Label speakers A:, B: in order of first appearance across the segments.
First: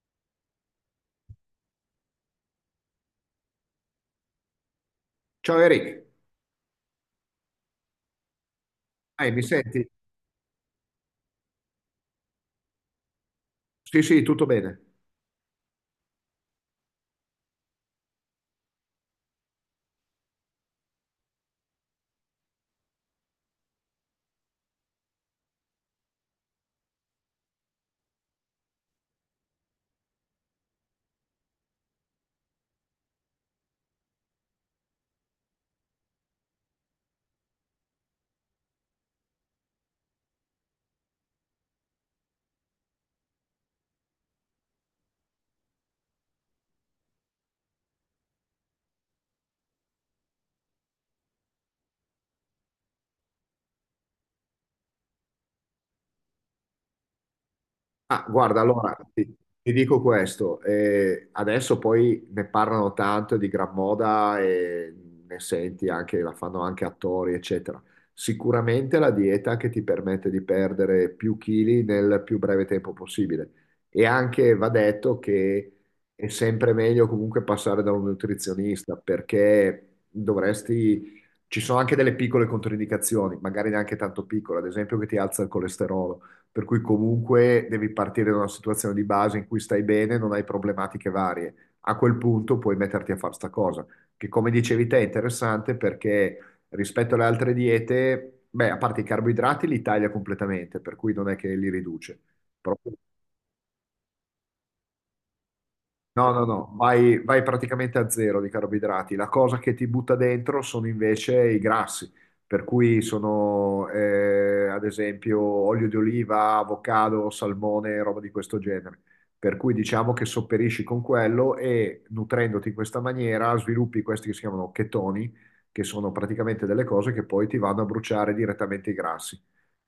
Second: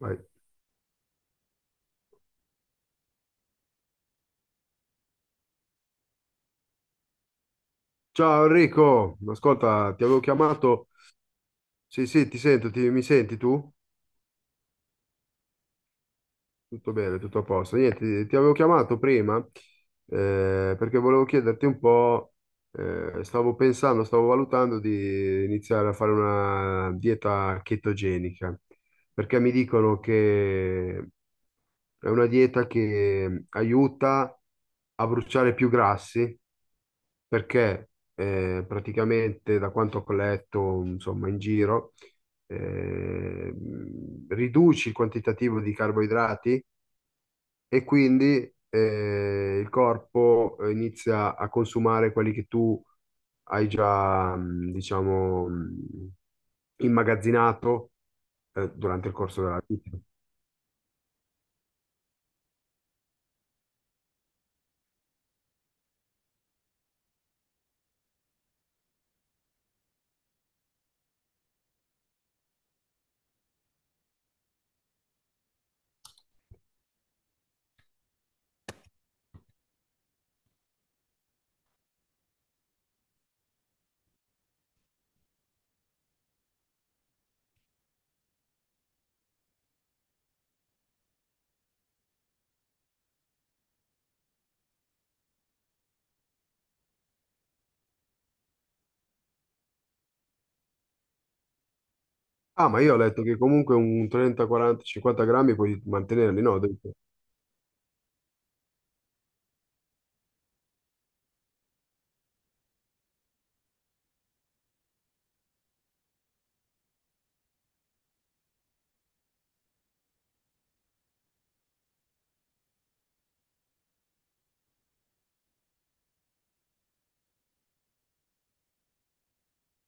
A: Vai.
B: Ciao Eric,
A: Ciao Enrico,
B: Mi senti?
A: ascolta, ti avevo chiamato. Sì, sì, ti sento, mi senti tu?
B: Sì, sì, tutto bene.
A: Tutto bene, tutto a posto. Niente, ti avevo chiamato prima, perché volevo chiederti un po'. Stavo pensando, stavo valutando di iniziare a fare una dieta chetogenica, perché mi dicono che è una dieta che aiuta a bruciare più grassi perché praticamente da quanto ho letto, insomma, in giro, eh, riduci il quantitativo di carboidrati e quindi il corpo inizia a consumare quelli che tu hai già, diciamo, immagazzinato
B: Ah, guarda,
A: durante il corso della
B: ti
A: vita.
B: dico questo, adesso poi ne parlano tanto di gran moda e ne senti anche, la fanno anche attori, eccetera. Sicuramente la dieta che ti permette di perdere più chili nel più breve tempo possibile. E anche va detto che è sempre meglio comunque passare da un nutrizionista perché dovresti... Ci sono anche delle piccole controindicazioni, magari neanche tanto piccole, ad esempio che ti alza il colesterolo, per cui comunque devi partire da una situazione di base in cui stai bene, non hai problematiche varie. A quel punto puoi metterti a fare sta cosa, che come dicevi te è interessante perché rispetto alle altre diete, beh, a parte i carboidrati li taglia completamente, per cui non è che li riduce.
A: Ah,
B: Però
A: ma io ho letto che comunque un 30, 40, 50 grammi puoi
B: no,
A: mantenerli,
B: no,
A: no? Ho
B: no,
A: detto,
B: vai, vai praticamente a zero di carboidrati. La cosa che ti butta dentro sono invece i grassi, per cui sono ad esempio olio di oliva, avocado, salmone, roba di questo genere. Per cui diciamo che sopperisci con quello e nutrendoti in questa maniera sviluppi questi che si chiamano chetoni, che sono praticamente delle cose che poi ti vanno a bruciare direttamente i grassi.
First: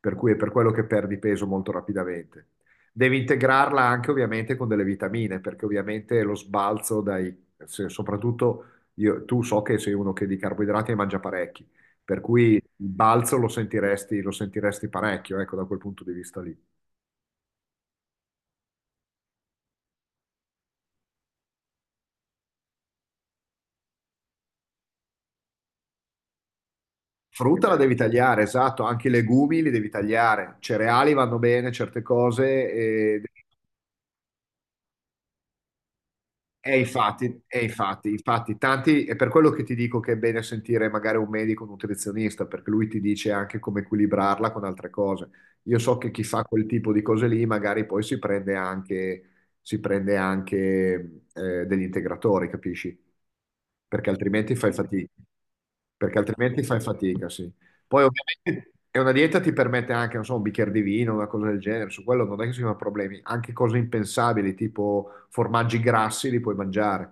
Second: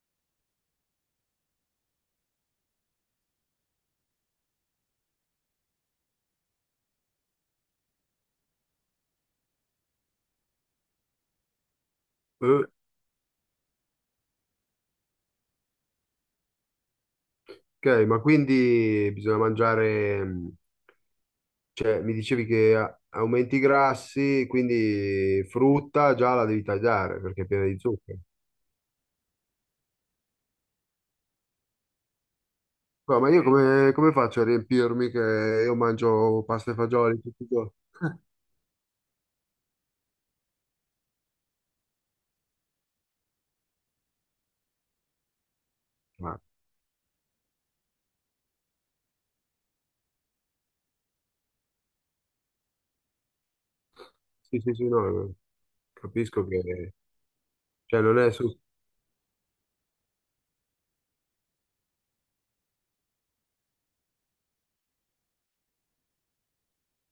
B: Per cui è per quello che perdi peso molto rapidamente. Devi integrarla anche ovviamente con delle vitamine, perché ovviamente lo sbalzo dai, soprattutto io, tu so che sei uno che di carboidrati ne mangia parecchi, per cui il
A: eh,
B: balzo lo sentiresti parecchio, ecco, da quel punto di vista lì.
A: ok, ma quindi bisogna mangiare, cioè, mi dicevi che aumenti i grassi, quindi frutta già la devi tagliare perché è piena
B: Frutta la
A: di
B: devi
A: zucchero.
B: tagliare, esatto, anche i legumi li devi tagliare, cereali vanno bene, certe cose,
A: No,
B: e
A: ma io come, faccio a riempirmi che io mangio pasta e
B: E
A: fagioli
B: infatti,
A: tutti i
B: e
A: giorni?
B: infatti, infatti, tanti, è per quello che ti dico che è bene sentire magari un medico, un nutrizionista, perché lui ti dice anche come equilibrarla con altre cose. Io so che chi
A: Ah,
B: fa quel tipo di cose lì magari poi si prende anche degli integratori, capisci? Perché altrimenti
A: sì,
B: fai
A: sì, sì,
B: fatica.
A: no,
B: Perché
A: capisco
B: altrimenti fai
A: che.
B: fatica, sì.
A: Cioè,
B: Poi
A: non è.
B: ovviamente è una dieta ti permette anche, non so, un bicchiere di vino, una cosa del genere, su quello non è che si sono problemi, anche cose impensabili, tipo formaggi grassi li puoi mangiare,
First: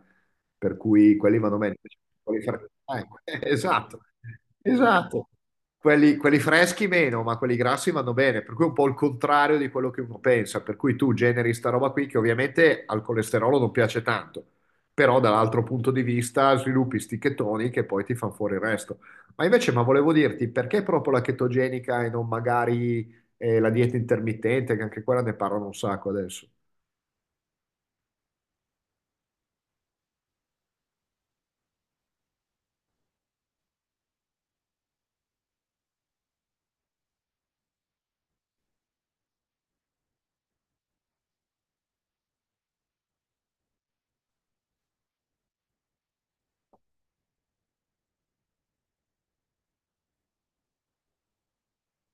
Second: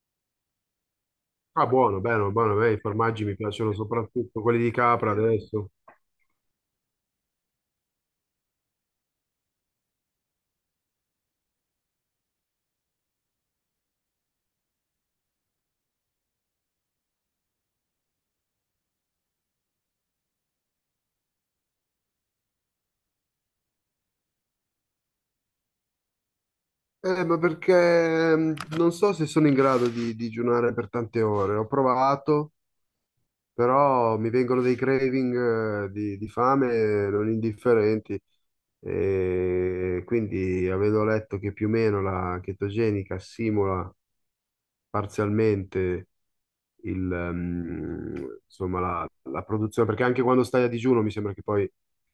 B: per cui quelli vanno
A: Ah,
B: bene. Invece
A: buono, bello,
B: quelli
A: buono, a me i formaggi mi piacciono
B: esatto,
A: soprattutto quelli di capra
B: esatto.
A: adesso.
B: Quelli freschi meno, ma quelli grassi vanno bene, per cui è un po' il contrario di quello che uno pensa, per cui tu generi sta roba qui che ovviamente al colesterolo non piace tanto, però dall'altro punto di vista sviluppi sti chetoni che poi ti fanno fuori il resto. Ma invece, ma volevo dirti, perché proprio la chetogenica e non magari la dieta intermittente, che anche quella ne parlano un sacco adesso?
A: Ma perché, non so se sono in grado di digiunare per tante ore. Ho provato, però mi vengono dei craving, di fame non indifferenti, e quindi avendo letto che più o meno la chetogenica simula parzialmente insomma, la produzione, perché anche quando stai a digiuno mi sembra che poi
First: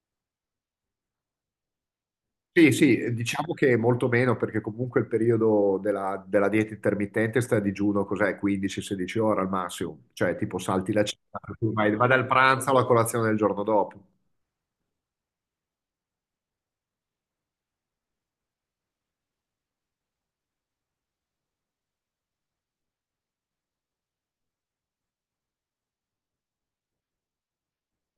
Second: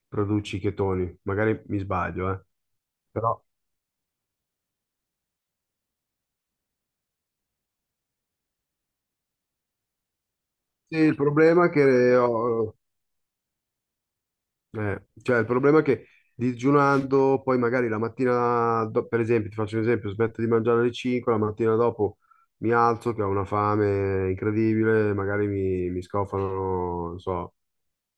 A: produci i chetoni, magari mi sbaglio, eh.
B: Sì, sì,
A: Però
B: diciamo che molto meno, perché comunque il periodo della dieta intermittente sta a digiuno, cos'è, 15-16 ore al massimo, cioè tipo salti
A: sì,
B: la
A: il
B: cena,
A: problema è
B: vai, vai
A: che
B: dal pranzo alla colazione del giorno dopo.
A: Cioè, il problema è che digiunando, poi magari la mattina, per esempio, ti faccio un esempio, smetto di mangiare alle 5, la mattina dopo mi alzo che ho una fame incredibile, magari mi scofano, non so,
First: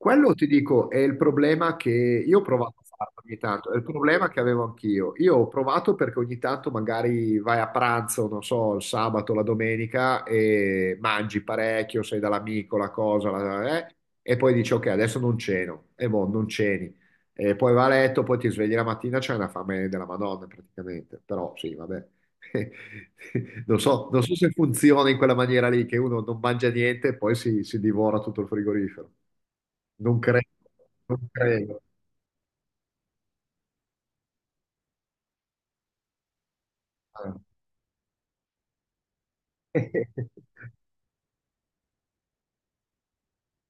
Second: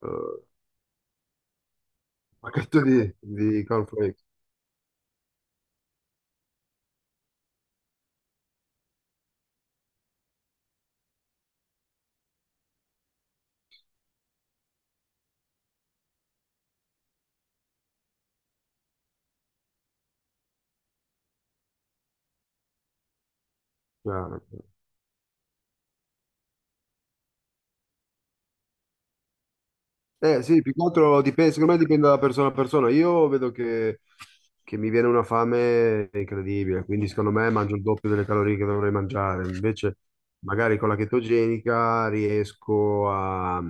A: un
B: ti dico è il problema che io ho provato a
A: pacchetto di,
B: farlo ogni
A: di
B: tanto, è il
A: cornflakes.
B: problema che avevo anch'io. Io ho provato perché ogni tanto magari vai a pranzo, non so, il sabato, la domenica e mangi parecchio, sei dall'amico, la cosa, e poi dici ok, adesso non ceno, e boh, non ceni. E poi va a letto, poi ti svegli la mattina, c'è una fame della Madonna praticamente, però sì, vabbè. Non so, non so se
A: Cioè,
B: funziona in quella maniera lì, che uno non mangia niente e poi si divora tutto il frigorifero. Non
A: eh
B: credo,
A: sì, più che
B: non
A: altro dipende,
B: credo.
A: secondo me dipende da persona a persona. Io vedo che mi viene una fame incredibile, quindi secondo
B: Ah.
A: me mangio il doppio delle calorie che dovrei mangiare. Invece, magari con la chetogenica riesco a,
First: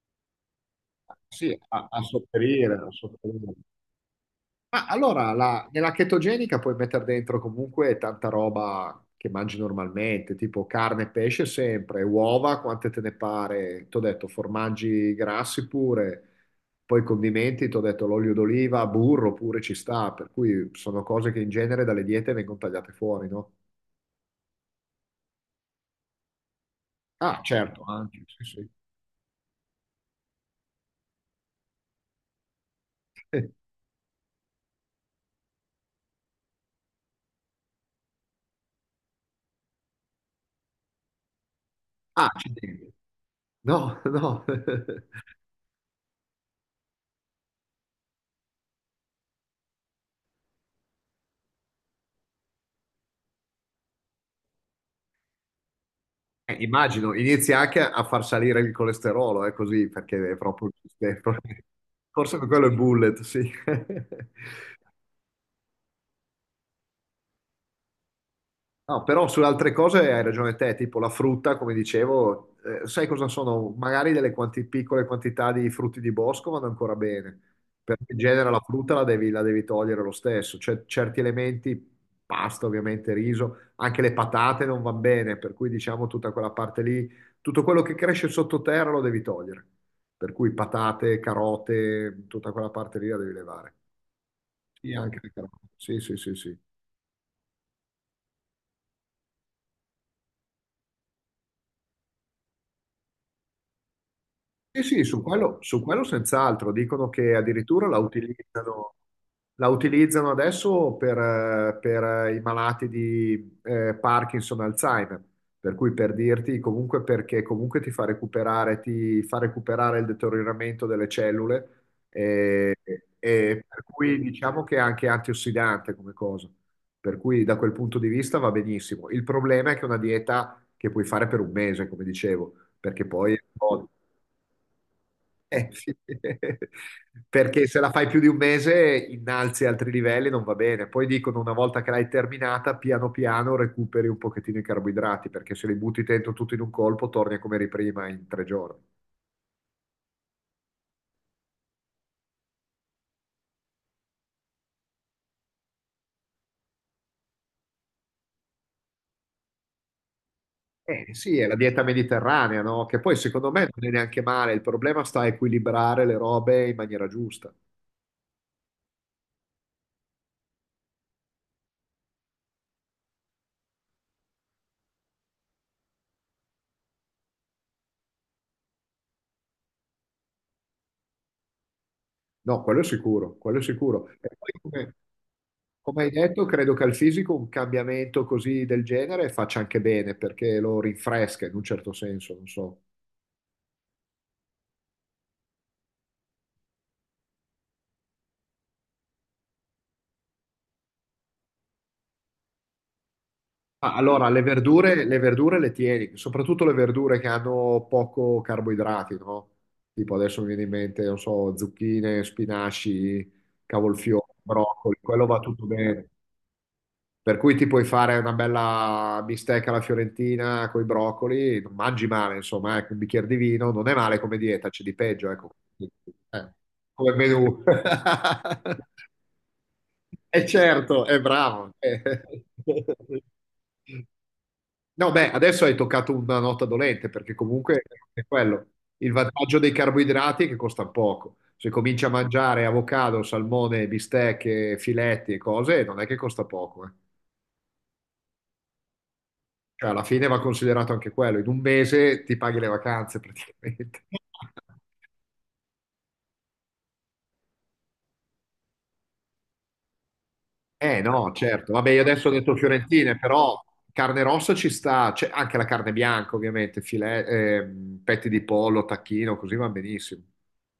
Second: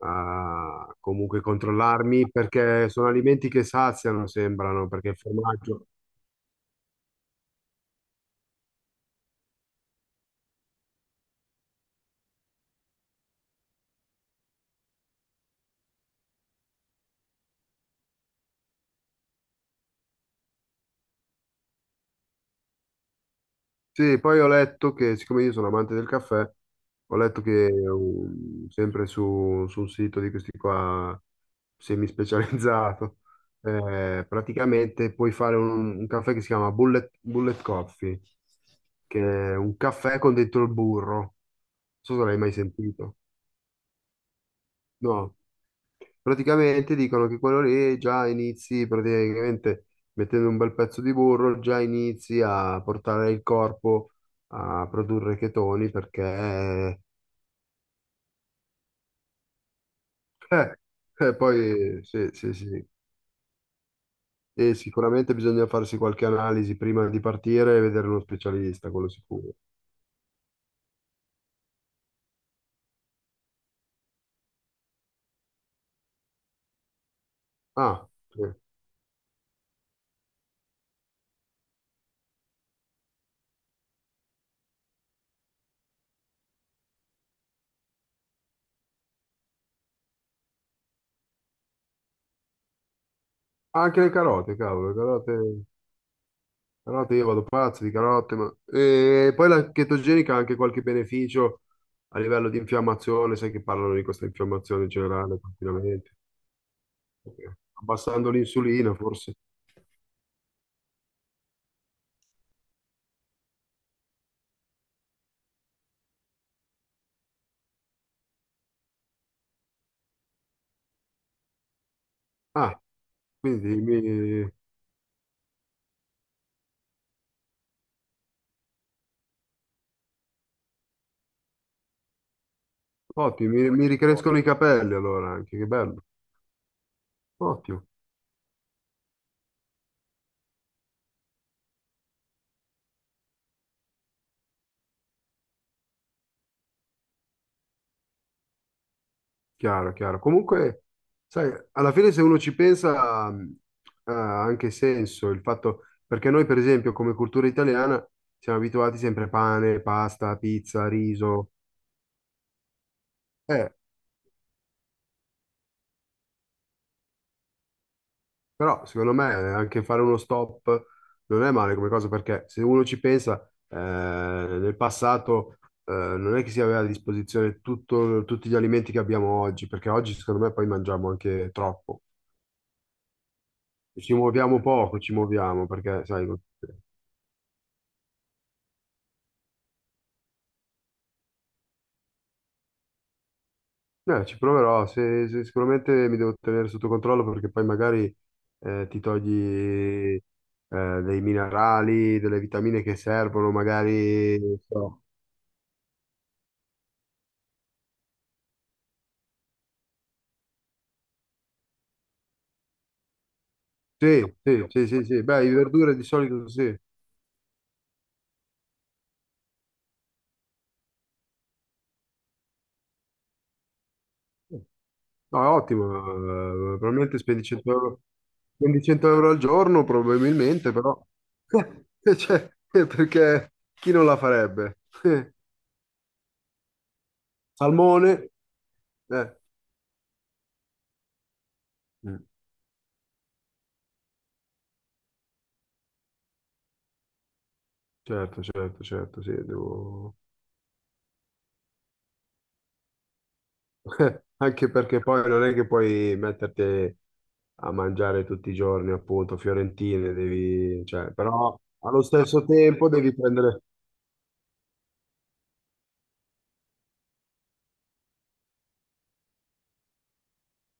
A: a comunque
B: Sì, a, a
A: controllarmi
B: sopperire, a
A: perché sono alimenti
B: sopperire.
A: che saziano,
B: Ma
A: sembrano, perché il
B: allora,
A: formaggio.
B: nella chetogenica puoi mettere dentro comunque tanta roba che mangi normalmente, tipo carne e pesce sempre, uova, quante te ne pare. T'ho detto, formaggi grassi pure, poi condimenti, t'ho detto l'olio d'oliva, burro pure ci sta, per cui sono cose che in genere dalle diete vengono tagliate fuori, no?
A: Sì, poi ho letto che, siccome io sono amante del caffè, ho
B: Ah,
A: letto che,
B: certo, anche, sì, sì.
A: sempre su un sito di questi qua semispecializzato. Praticamente puoi fare un caffè che si chiama Bullet Coffee, che è un caffè con dentro il burro. Non so se
B: Ah,
A: l'hai mai
B: accidenti.
A: sentito.
B: No, no.
A: No. Praticamente dicono che quello lì già inizi praticamente mettendo un bel pezzo di burro, già inizi a portare il corpo a produrre chetoni perché
B: Immagino, inizia anche a far salire il colesterolo, è così, perché è proprio... il
A: eh,
B: sistema.
A: poi sì,
B: Forse per
A: sì,
B: quello è
A: sì.
B: bullet, sì.
A: E sicuramente bisogna farsi qualche analisi prima di partire e vedere uno specialista,
B: No,
A: quello
B: però sulle
A: sicuro.
B: altre cose hai ragione te, tipo la frutta, come dicevo, sai cosa sono? Magari delle piccole quantità di frutti di bosco vanno ancora bene, perché
A: Ah,
B: in
A: sì.
B: genere la frutta la devi togliere lo stesso, c'è certi elementi, pasta ovviamente, riso, anche le patate non vanno bene, per cui diciamo tutta quella parte lì, tutto quello che cresce sottoterra lo devi togliere, per cui patate, carote, tutta quella parte lì la devi levare.
A: Anche le carote, cavolo,
B: Sì,
A: le
B: anche le
A: carote.
B: carote, sì, sì, sì, sì.
A: Carote, io vado pazzo di carote, ma. E poi la chetogenica ha anche qualche beneficio a livello di infiammazione, sai che parlano di questa
B: Sì,
A: infiammazione
B: sì,
A: generale
B: su quello
A: continuamente,
B: senz'altro. Dicono che addirittura
A: abbassando l'insulina forse.
B: la utilizzano adesso per, i malati di Parkinson, Alzheimer. Per cui per dirti, comunque perché comunque ti fa recuperare il deterioramento delle cellule e,
A: Ah,
B: e
A: quindi
B: per cui
A: mi.
B: diciamo che è anche antiossidante come cosa. Per cui da quel punto di vista va benissimo. Il problema è che è una dieta che puoi fare per 1 mese, come dicevo perché poi
A: Ottimo, mi ricrescono i capelli allora anche, che
B: sì.
A: bello.
B: Perché se
A: Ottimo,
B: la fai più di 1 mese innalzi altri livelli, non va bene. Poi dicono una volta che l'hai terminata, piano piano recuperi un pochettino i carboidrati, perché se li butti dentro tutto in un colpo, torni a come eri prima in 3 giorni.
A: chiaro, chiaro. Comunque, sai, alla fine se uno ci pensa, ha anche senso il fatto, perché noi per esempio come cultura italiana siamo abituati sempre a pane, pasta, pizza,
B: Eh sì, è
A: riso.
B: la dieta mediterranea, no? Che poi secondo me
A: Eh,
B: non è neanche male, il problema sta a equilibrare le robe in maniera giusta.
A: Però secondo me, anche fare uno stop non è male come cosa perché se uno ci pensa, nel passato, non è che si aveva a disposizione tutti gli alimenti che abbiamo oggi, perché oggi secondo me poi mangiamo anche troppo.
B: No, quello è sicuro, quello è sicuro.
A: Ci
B: E poi
A: muoviamo poco, ci muoviamo
B: come
A: perché,
B: hai
A: sai,
B: detto, credo che al fisico un cambiamento così del genere faccia anche bene perché lo rinfresca in un certo senso, non so.
A: ci proverò, sicuramente mi devo tenere sotto controllo perché poi magari, ti togli, dei minerali, delle vitamine che servono,
B: Ah, allora,
A: magari,
B: le
A: non so.
B: verdure, le verdure le tieni, soprattutto le verdure che hanno poco carboidrati, no? Tipo adesso mi viene in mente, non so, zucchine, spinaci,
A: Sì,
B: cavolfiore,
A: sì, sì,
B: broccoli,
A: sì, sì.
B: quello va
A: Beh, le
B: tutto
A: verdure di
B: bene.
A: solito sì.
B: Per cui ti puoi fare una bella bistecca alla fiorentina con i broccoli, non mangi male, insomma, ecco, un bicchiere di vino, non è male come dieta, c'è di peggio,
A: No, è
B: ecco, eh,
A: ottimo,
B: come
A: probabilmente spendi
B: menù.
A: 100 euro, spendi 100 euro al giorno,
B: E
A: probabilmente, però.
B: certo, è bravo.
A: Cioè, perché chi non la farebbe?
B: No, beh, adesso hai toccato una nota dolente, perché comunque è
A: Salmone?
B: quello. Il
A: Eh,
B: vantaggio dei carboidrati è che costa poco. Se cominci a
A: mm,
B: mangiare avocado, salmone, bistecche, filetti e cose, non è che costa poco, eh.
A: certo, certo, certo, sì,
B: Cioè, alla fine va considerato anche quello, in 1 mese ti paghi le vacanze praticamente.
A: Anche perché poi non è che puoi metterti a mangiare tutti i giorni, appunto, fiorentine, devi.
B: Eh
A: Cioè,
B: no,
A: però
B: certo, vabbè io
A: allo
B: adesso ho
A: stesso
B: detto
A: tempo devi
B: fiorentine, però
A: prendere.
B: carne rossa ci sta, c'è anche la carne bianca ovviamente, filet, petti di pollo, tacchino, così va benissimo.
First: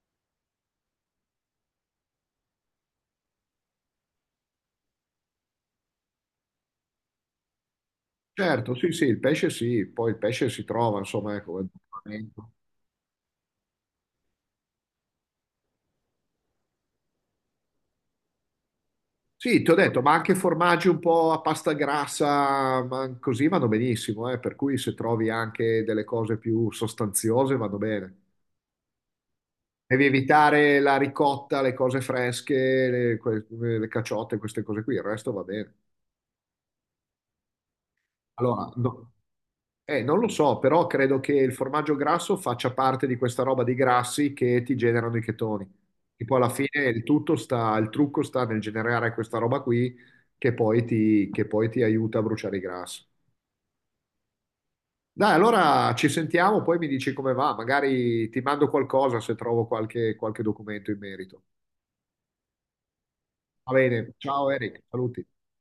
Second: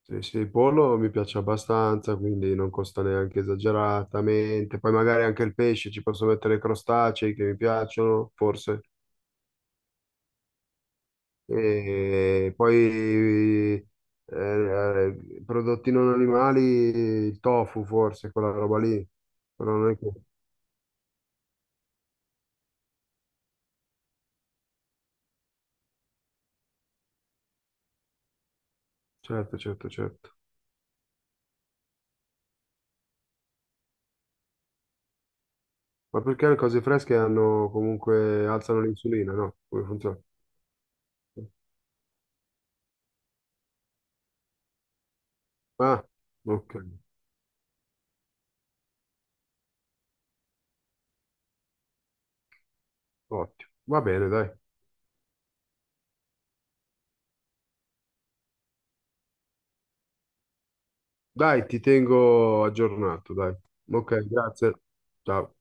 A: Sì, sì, il pollo mi piace abbastanza, quindi non costa neanche esageratamente. Poi magari anche il pesce, ci posso mettere crostacei che mi piacciono,
B: Certo,
A: forse.
B: sì, sì, il pesce sì, poi il pesce si trova, insomma, ecco. È un momento.
A: E poi, prodotti non animali, il tofu forse, quella roba lì.
B: Sì, ti
A: Però
B: ho
A: non è
B: detto,
A: che.
B: ma anche formaggi un po' a pasta grassa, ma così vanno benissimo, per cui se trovi anche delle cose più sostanziose vanno bene.
A: Certo, certo,
B: Devi
A: certo.
B: evitare la ricotta, le cose fresche, le, le caciotte, queste cose qui, il resto va bene.
A: Ma perché le cose fresche hanno comunque
B: Allora,
A: alzano l'insulina, no? Come funziona?
B: non lo so, però credo che il formaggio grasso faccia parte di questa roba di grassi che ti generano i chetoni.
A: Ah,
B: E poi alla
A: ok,
B: fine il tutto sta, il trucco sta nel generare questa roba qui che poi ti aiuta a bruciare i grassi.
A: ottimo. Va bene, dai.
B: Dai, allora ci sentiamo, poi mi dici come va, magari ti mando qualcosa se trovo qualche documento in merito.
A: Dai, ti tengo aggiornato, dai.
B: Va bene,
A: Ok,
B: ciao
A: grazie.
B: Eric, saluti.
A: Ciao.